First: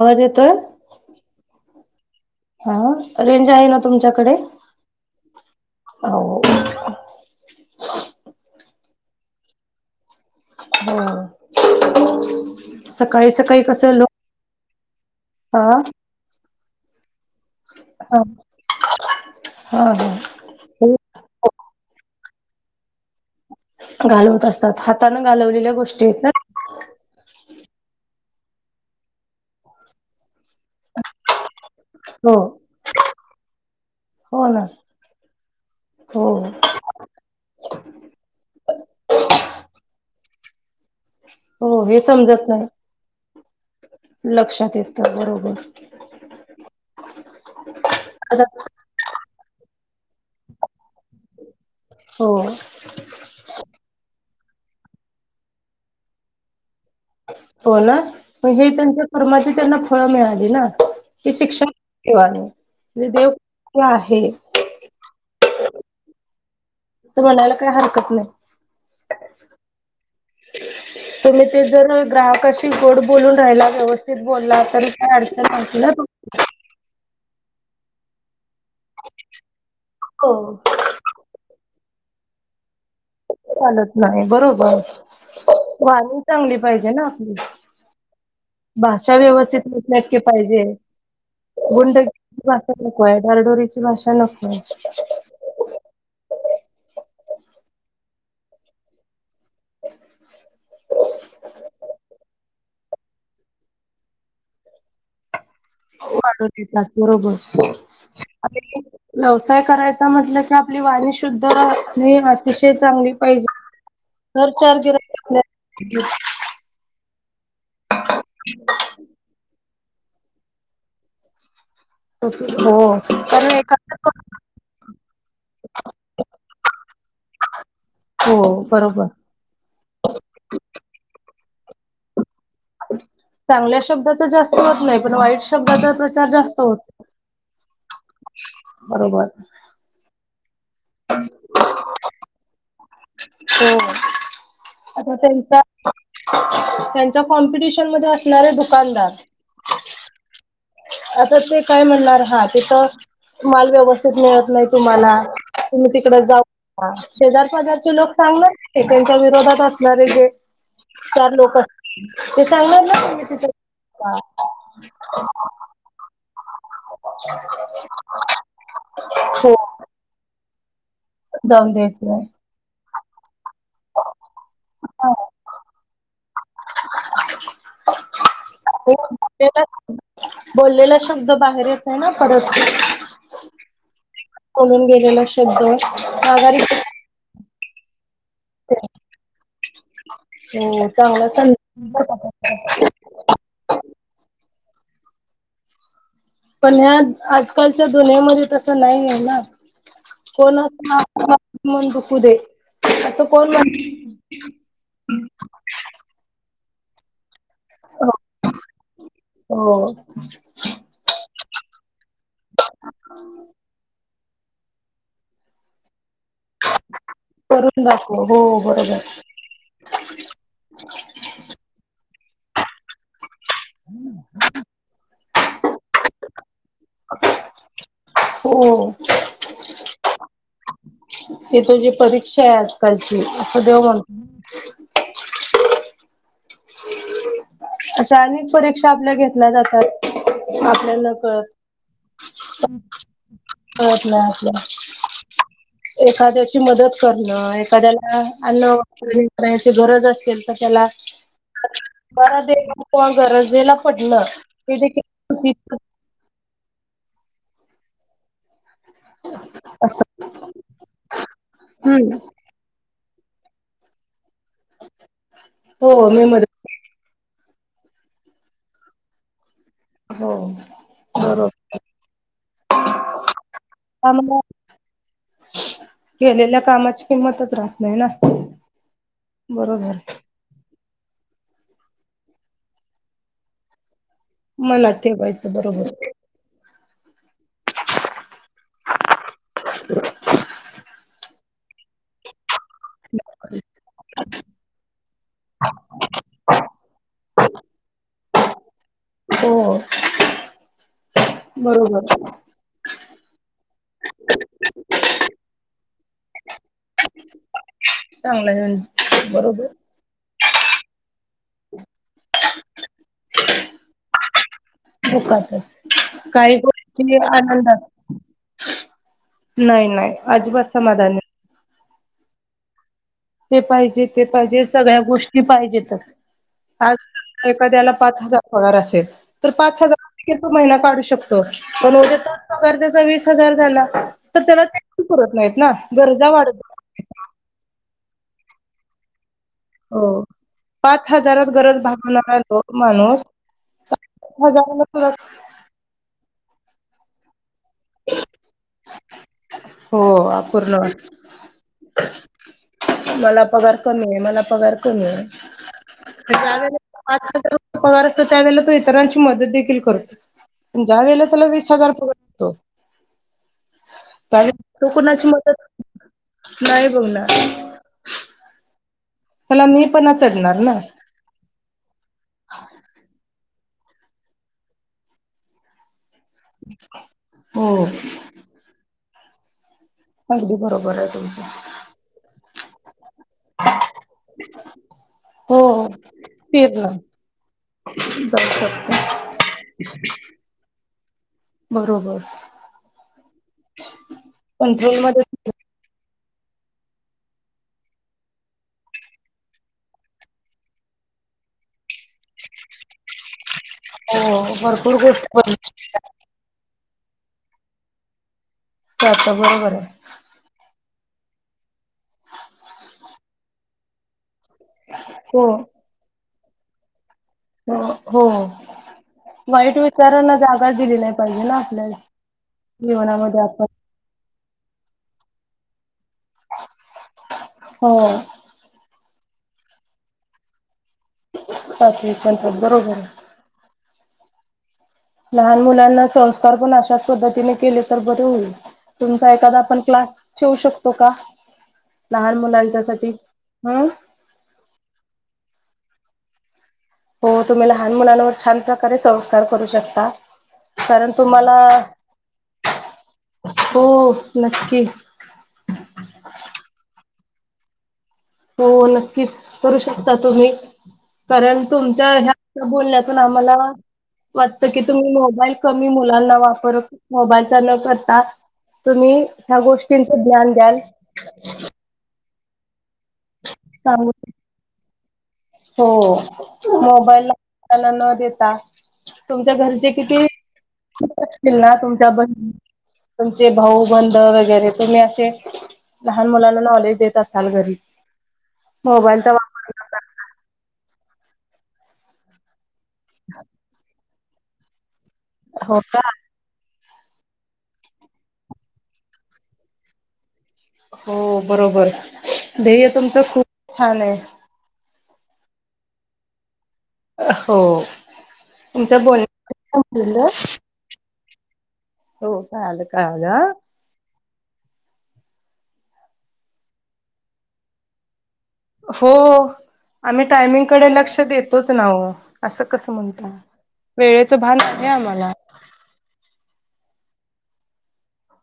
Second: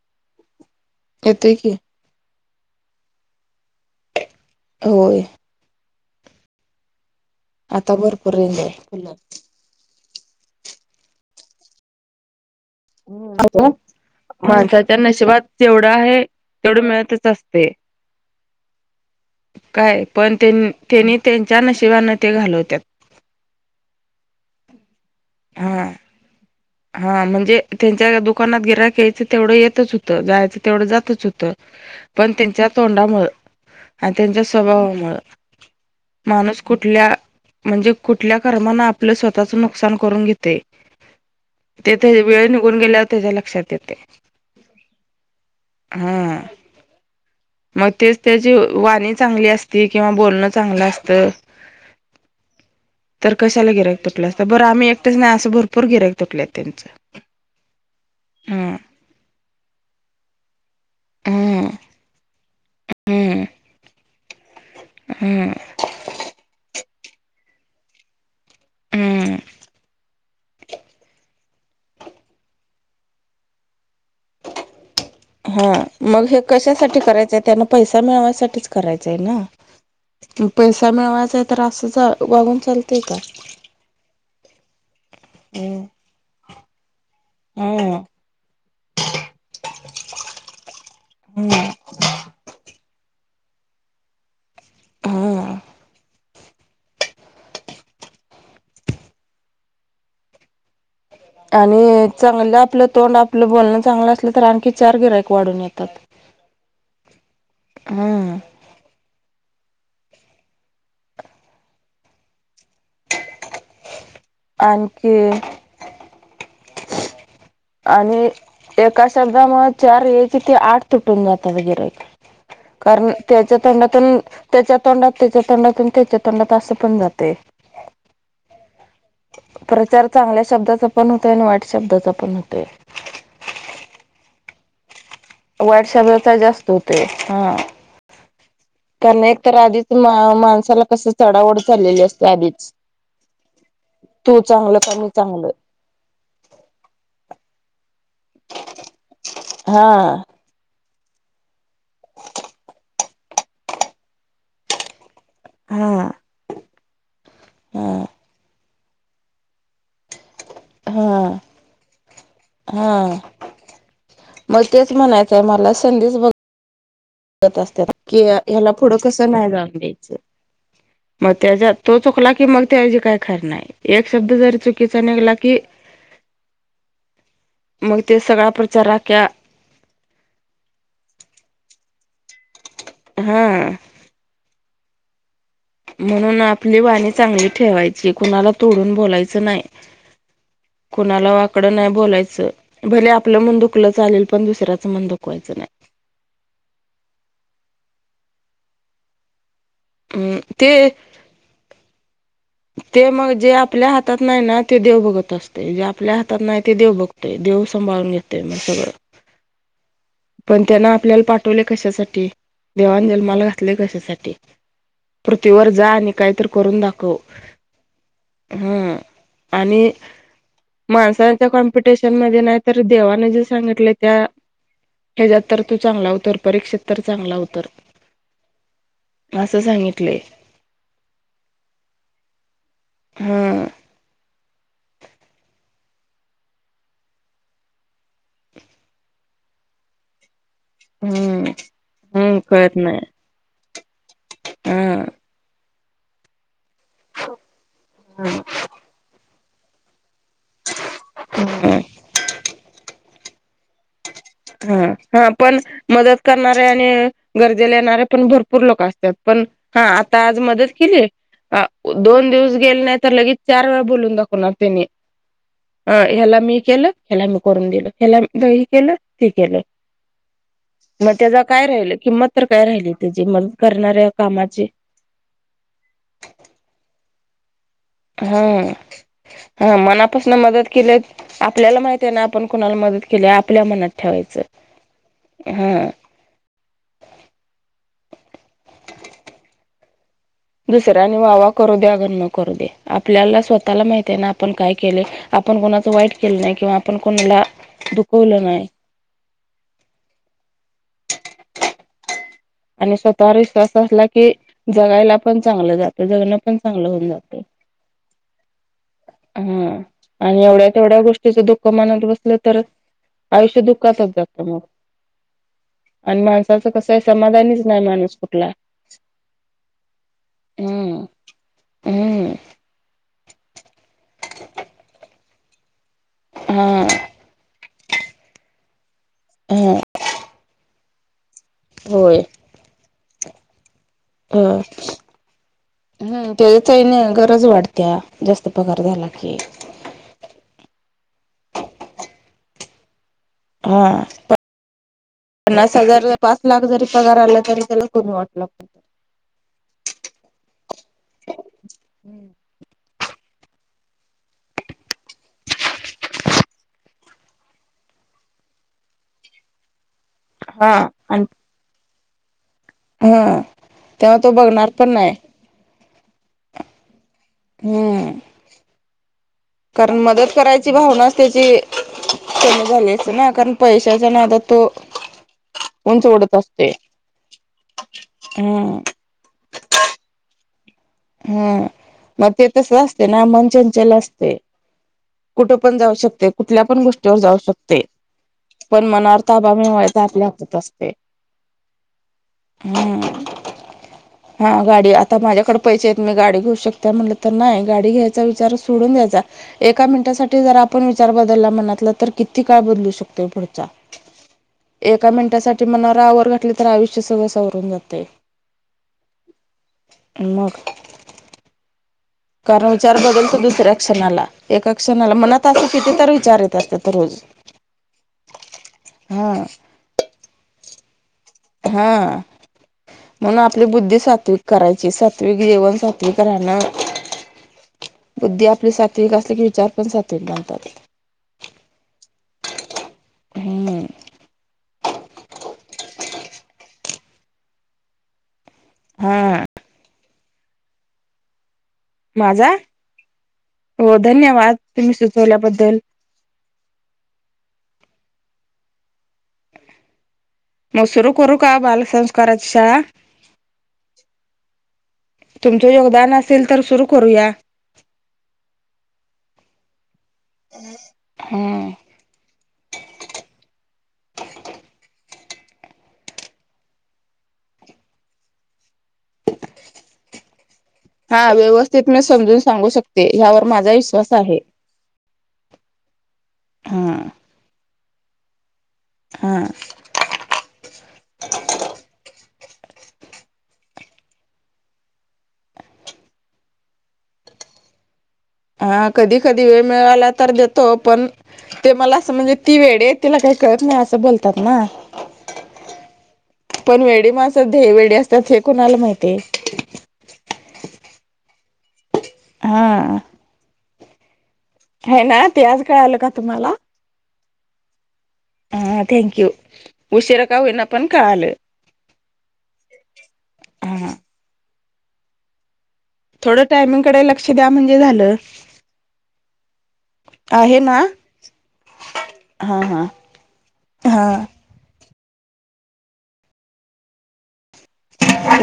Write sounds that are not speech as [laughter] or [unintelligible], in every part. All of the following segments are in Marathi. आवाज येतोय. येतय की हा रेंज आहे ना तुमच्याकडे? होय. हाऊ. आता भरपूर [unintelligible] फुल. हम. माणसाच्या नशिबात हा जेवढ आहे तेवढं मिळतच अस ते हा हा काय हा पण तेन त्यांनी त्यांच्या नशिबन ते घालवत्यात. घालवत असतात हातानं घालवलेल्या हा. गोष्टी आहेत ना हा म्हणजे त्यांच्या दुकानात गिराक्यायचं तेवढं येतच होतं जायचं तेवढं जातच होतं. पण हो त्यांच्या तोंडामुं आणि त्यांच्या हो ना स्वभावामु हो कुठल्या म्हणजे कुठल्या कर्माना आपलं स्वतःच नुकसान करून घेते. हो ते हे ते समजत वेळ निघून गेल्यावर त्याच्या लक्षात येते नाही लक्षात येत तर बरोबर [inaudible] हा. मग तेच आता त्याची वाणी चांगली असती किंवा बोलणं चांगलं असतं. हो. तर कशाला गिरायक तुटलं अस तर बरं आम्ही एकटच नाही असं भरपूर गिरायक तुटले आहेत त्यांचं. हो ना मग हे हं त्यांच्या कर्माची त्यांना फळं मिळाली ना ते हं शिक्षण ठवा म्हणजे देव कुठ आहे? हम्म असं म्हणायला काय हरकत नाही. अम्म तुम्ही ते जर ग्राहकाशी गोड बोलून राहिला व्यवस्थित बोलला तर काय अडचण हा नाही ना मग हे कशासाठी करायचंय त्यांना पैसा मिळवायसाठीच करायचं आहे हो ना पैसा मिळवायचा आहे तर असं वागून चाल चालत नाही बरोबर हं वा चांगली पाहिजे ना आपली हं भाषा व्यवस्था त्यांच्या झटके पाहिजे गुंड भाषा नकोये डरडोरीची भाषा नको आहे हं आणि चांगलं आपलं तोंड आपलं बोलणं चांगलं असलं तर आणखी चार गिरायक वाढून ये वाट देतच बरोबर हं व्यवसाय करायचा म्हटलं की आपली वाणी शुद्ध राहली अतिशय चांगली पाहिजे. घर चार जिरं आणखी फुटल्यात जुनं आणि एका शब्दामूळं चार यायची ते आठ तुटून जातात वगैरे हो कारण त्याच्या एखादा तंडातून. त्याच्या तोंडात त्याच्या तोंडातून त्याच्या तोंडात असं पण जातय. हो बरोबर प्रचार चांगल्या शब्दाचा पण होता आणि वाईट शब्दाचा पण हो चांगल्या शब्दा तर जास्त होत नाही पण वाईट शब्दाचा प्रचार जास्त होत. ते हां. कारण बरोबर. एक तर आधीच मा माणसाला कसं चडावड चाललेली असते आधीच हो. तू चांगलं का मी आता चांगलं त्यांचा, त्यांच्या कॉम्पिटिशन मध्ये असणारे दुकानदार. हा. आता ते काय म्हणणार हा तिथं माल व्यवस्थित मिळत नाही तुम्हाला. तुम्ही हा तिकड जाऊ शेजार हा बाजारचे लोक सांगले त्यांच्या विरोधात असणारे जे. हा चार लोक, ते सांगणार ना त तिथ म तेच म्हणायचंय मला संधी [unintelligible] की ह्याला पुढं कसं नाही हो जाऊन द्यायचं. मग जाऊन त्याच्या तो द्यायचं नाही. चुकला की मग त्याऐवजी काही खर नाही एक शब्द जरी चुकीचा निघला की मग ते सगळा प्रचाराख्या बोललेला शब्द बाहेर येत आहे ना परत ते. हां. कोलून गेलेला शब्द म्हणून माघारी आपली वाणी चांगली ठेवायची कुणाला तोडून बोलायचं नाही. हो चांगला कोणाला सं वाकडं नाही बोलायचं, भले आपलं म्हण दु चालेल पण दुसऱ्याचं मन दुखवायचं नाही. पण ह्या आजकालच्या दुनमध्ये तसं नाही आहे ना अम कोण अस. ते [unintelligible] मन दुखू दे ते असं मग कोण जे म्हण आपल्या हात हातात नाही ना ते देव बघत असते, जे आपल्या हातात नाही ते देव बघते देव सभाळून घेते मग सगळं. हो. पण त्यांना आपल्याला पाठवले कशासाठी देवान जन्माला घातले कशासाठी. पृथ्वीवर जा आणि काहीतरी करून दाखव करून दाखव हो बरोबर हम्म. आणि माणसाांच्या कॉम्पिटिशन मध्ये नाही तर देवाने जे सांगितले त्या. ह्याच्यात तर तू चांगला उतर, परीक्षेत तर चांगला उतर. हो. असं सांगितले. ही तुजी परीक्षा आहे आजकालची हा असं देव म्हणत अशा अनेक परीक्षा आपल्या घेतल्या जातात. आपल्याला कळत, हम्म हम्म कळत नाही कळत नाही आपल्या हा एखाद्याची मदत करणं एखाद्याला अन्न वापरणी करायची गरज असेल त्याला ह [unintelligible] गरजेला. पडलं ते हा देखील हा, पण चुकीचं मदत करणारे आणि गरजेला येणारे पण भरपूर लोक असतात. पण हा असतं. आता आज मदत केली हम्म दोन दिवस गेले नाही तर लगेच चार वेळा बोलून दाखवणार त्यांनी हो अ ह्याला मी मदत केलं हेला मी करून दिल, खला हे केलं ती केलं. हो मग त्याचा बरोबर काय राहिल किंमत तर काय राहिली त्याची म करणाऱ्या त्यामुळं कामाची. केलेल्या कामाची किंमतच राहते हा हा बरोबर मनापास मदत केली, आपल्याला माहित आहे ना आपण कोणाला मदत केली आपल्या मनात ठेवायचं. मनात ठेवायचं हा बरोबर. [inaudible] ह दुसऱ्यानी वावा करू दे अगन् न करू दे आपल्याला स्वतःला माहित आहे ना आपण काय केले. आपण कोणाचं वाईट केलं नाही, किंवा आपण कोणाला दुखवलं नाही. हो. बरोबर! आणि स्वतःवर विश्वास असला की जगायला पण चांगलं, जातं जगणं पण चांगलं होऊन जातं. चांगल आहे बरोबर. हा आणि एवढ्या तेवढ्या गोष्टीचं दुःख मनात बसलं तर, आयुष्य दुःखातच जातं मग. आणि काही माणसाचं कसं आहे गोष्टी. समाधानीच नाही आनंदात माणूस कुठला नाही, नाही अजिबात समाधान नाही. हम्. ते पाहिजे ते पाहिजे सगळ्या गोष्टी पाहिजेत हा तर आज एखाद्याला पाच हजार होणार असेल तर ह पाच हजारै तो महिना काढू शकतो. पण उद्या होय त्योच पगार त्याचा वीस हजार झाला. ह तर त्याला ते पण पुरत नाहीत ना, गरजा वाढत जात. घर गरज वाढत्या जास्त पगार झाला की हो पाच हजारात गरज भागवणार तो माणूस हा. हजाराला सुद्धा पन्नास हजार पाच लाख जरी पगार आला तरी त्याला कमी वाटला. हो अपूर्ण वा मला पगार कमी ये, मला पगार कमी ये. ज्या वेळेला, आज पगार असतो, त्यावेळेला तो इतरांची मदत देखील हा करतो. ज्या आणि वेळेला त्याला वीस हजार पगार असतो. हा तेव्हा बघणार तो पण नाही कोणाची मदत नाही बघ ना. हम्. त्याला मी कारण पणा मदत चढणार करायची ना. भावनाच त्याची. कमी झालीच ना कारण पैशाच्या नादात तो उंच उडत असतो. हो. हम्म. अगदी बरोबर आहे. तुमचं. हा मग ते तस असते ना, मन चंचल असते. कुठे हो. पण जाऊ शकते, कुठल्या पण पेरलं गोष्टीवर जाऊ शकते, जाऊ पण शकते. मनावर ताबा मिळवायचा आपल्या. त तस्ते बरोबर. हम्म, हा गाडी कंट्रोल आता मध्ये माझ्याकडं ‌. पैसे आहेत मी गाडी घेऊ शकता, म्हटलं तर नाही गाडी घ्यायचा विचार सोडून द्यायचा. एका मिनिटासाठी जर आपण विचार बदलला म्हनातला तर किती काळ बदलू शकतोय पुढ हो भरपूर एका गोष्टी बन मिनटासाठी मनावर आवर घातली तर, आयुष्य सगळं सावरून जाते. त्यात बरोबर आहे. मग कारण विचार बदलतो, दुसऱ्या क्षणाला. एका क्षणाला हो. मनात असं, किती तर विचार येत असतात रोज. हो हो हा वाईट विचारांना जागा दिले नाही. पाहिजे ना हा आपल्याला. म्हणून जीवनामध्ये आपली आपण बुद्धी सात्विक करायची सात्विक जेवण, सात्विक राणं. हो. बुद्धी आपले सात्विक असले की विचार पण सात्विक बनतात. ह प बरोबर आहे. हम्म लहान मुलांना संस्कार पण अशाच पद्धतीने केले तर बरे होईल. तुमचा हा एखादा आपण क्लास ठेवू शकतो का? लहान माझा मुलांच्या सा हम. हो धन्यवाद. तुम्ही सुचवल्याबद्दल हो, तुम्ही लहान मुलांनवर छान प्रकारे संस्कार करू शकता. मग कारण सुरू करू का तुमला बालसंस्काराची शाळा हो नक्की तुमचं योगदान असेल, तर सुरु करूया. हो ना नक्कीच करू शकता तुम्ही कारण हा तुम ह्या बोलण्यातून आम्हाला वाटत की तुम्ही मोबाईल कमी मुलांना वापर मोबाईलचा न करता तुम्ही ह्या गोष्टींचं ज्ञान द्याल. हा व्यवस्थित मी समजून सांगू शकतो. सांगूच [unintelligible] हो हा मोबाईला त्यांना न देता हा तुमच्या घरचे किती? [unintelligible] असतील ना तुमच्या बहिणी तुमचे भाऊ बध वगैरे तुम्ही असे. लहान मुलांना नॉलेज देत असाल घरी हा कधी मोबाईलचा कधी वेळ वापर मिळाला तर देतो पण ते मला असं म्हणजे ती वेळेत तिला काही कळत नाही असं बोलतात ना. हो का? पण वेडी माणसं ध्येय वेडी असतात हे कुणाला माहितीय? हो बरोबर ध्येय हा. तुमचं खूप छान आहे. हे ना ते आज कळालं का तुम्हाला हो. हा तुमच्या थँक्यू उशिरा बोलण्या का होईना पण काळाल हो काळाल काळाल हा. हम्म. थोडं टायमिंगकडे लक्ष द्या म्हणजे झालं. हो आम्ही आहे ना? टायमिंगकडे लक्ष देतोच नावो हा असं हा. कस म्हणताय. वेळेच हा भान आहे आम्हाला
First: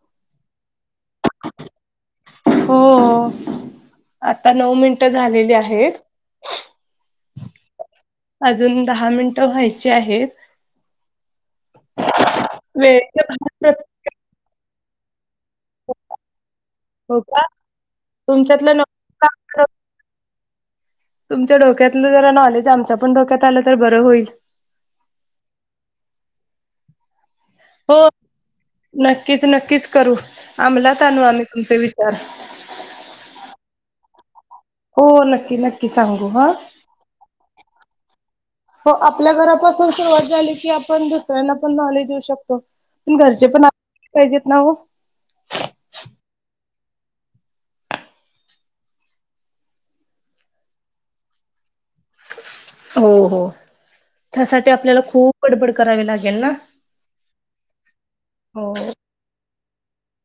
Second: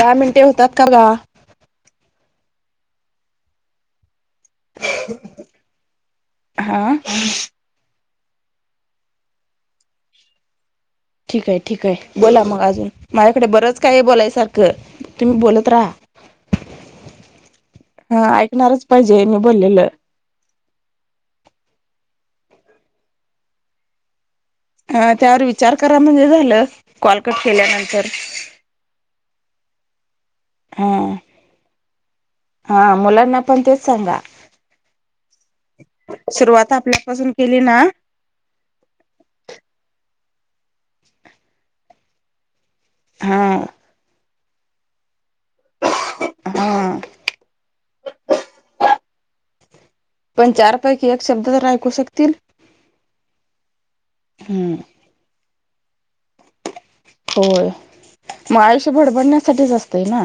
दहा मिनटे होतात का गा. हो. आता नऊ मिनिटं झालेली आहेत. हा अजून दहा मिनिटं व्हायची आहेत. ठीक आहे ठीक आहे बोला मग अजून वेळेचं माझ्याकडे भान बरंच काय प्रत्येक बोलायसारखं तुम्ही बोलत. त्रा हो का हा तुमच्यातलं नॉ ऐकणारच पाहिजे मी बोललेलं. तुमच्या डोक्यातलं जरा नॉलेज आमच्या पण डोक्यात आलं तर बरं होईल. ह त्यावर विचार करा म्हणजे झालं कॉलकट हो केल्यानंतर नक्कीच नक्कीच करू हा. आम्हालात आणू आम्ही तुमचे विचार हा मुलांना पण तेच सांगा. हो नक्की नक्की सांगू हा. सुरुवात आपल्यापासून केली ना. हो आपल्या घरापास सुरवात झाली की आपण दुसऱ्यांना पण नॉलेज देऊ शकतो. पण हा घरचे पण [unintelligible] पाहिजेत ना हो. हम्म. पण चारपैकी एक शब्द तर ऐकू शकतील. हो हो त्यासाठी हम्म आपल्याला खूप बडबड करावी लागेल ना. होय म हो. आयुष्य बडबडण्यासाठीच असतय ना.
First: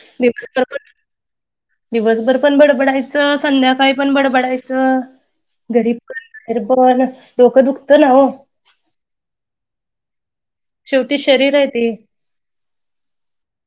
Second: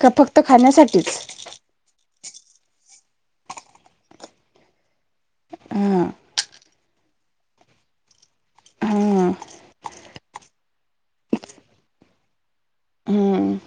का फक्त खाण्यासाठीच दिवसभर पण बडबडायचं संध्याकाळी पण बडबडायचं. हा घरीपन बाहेरपन डोक दुःख त ना हो. हम्म. शेवटी शरीर आहे ते हम्म.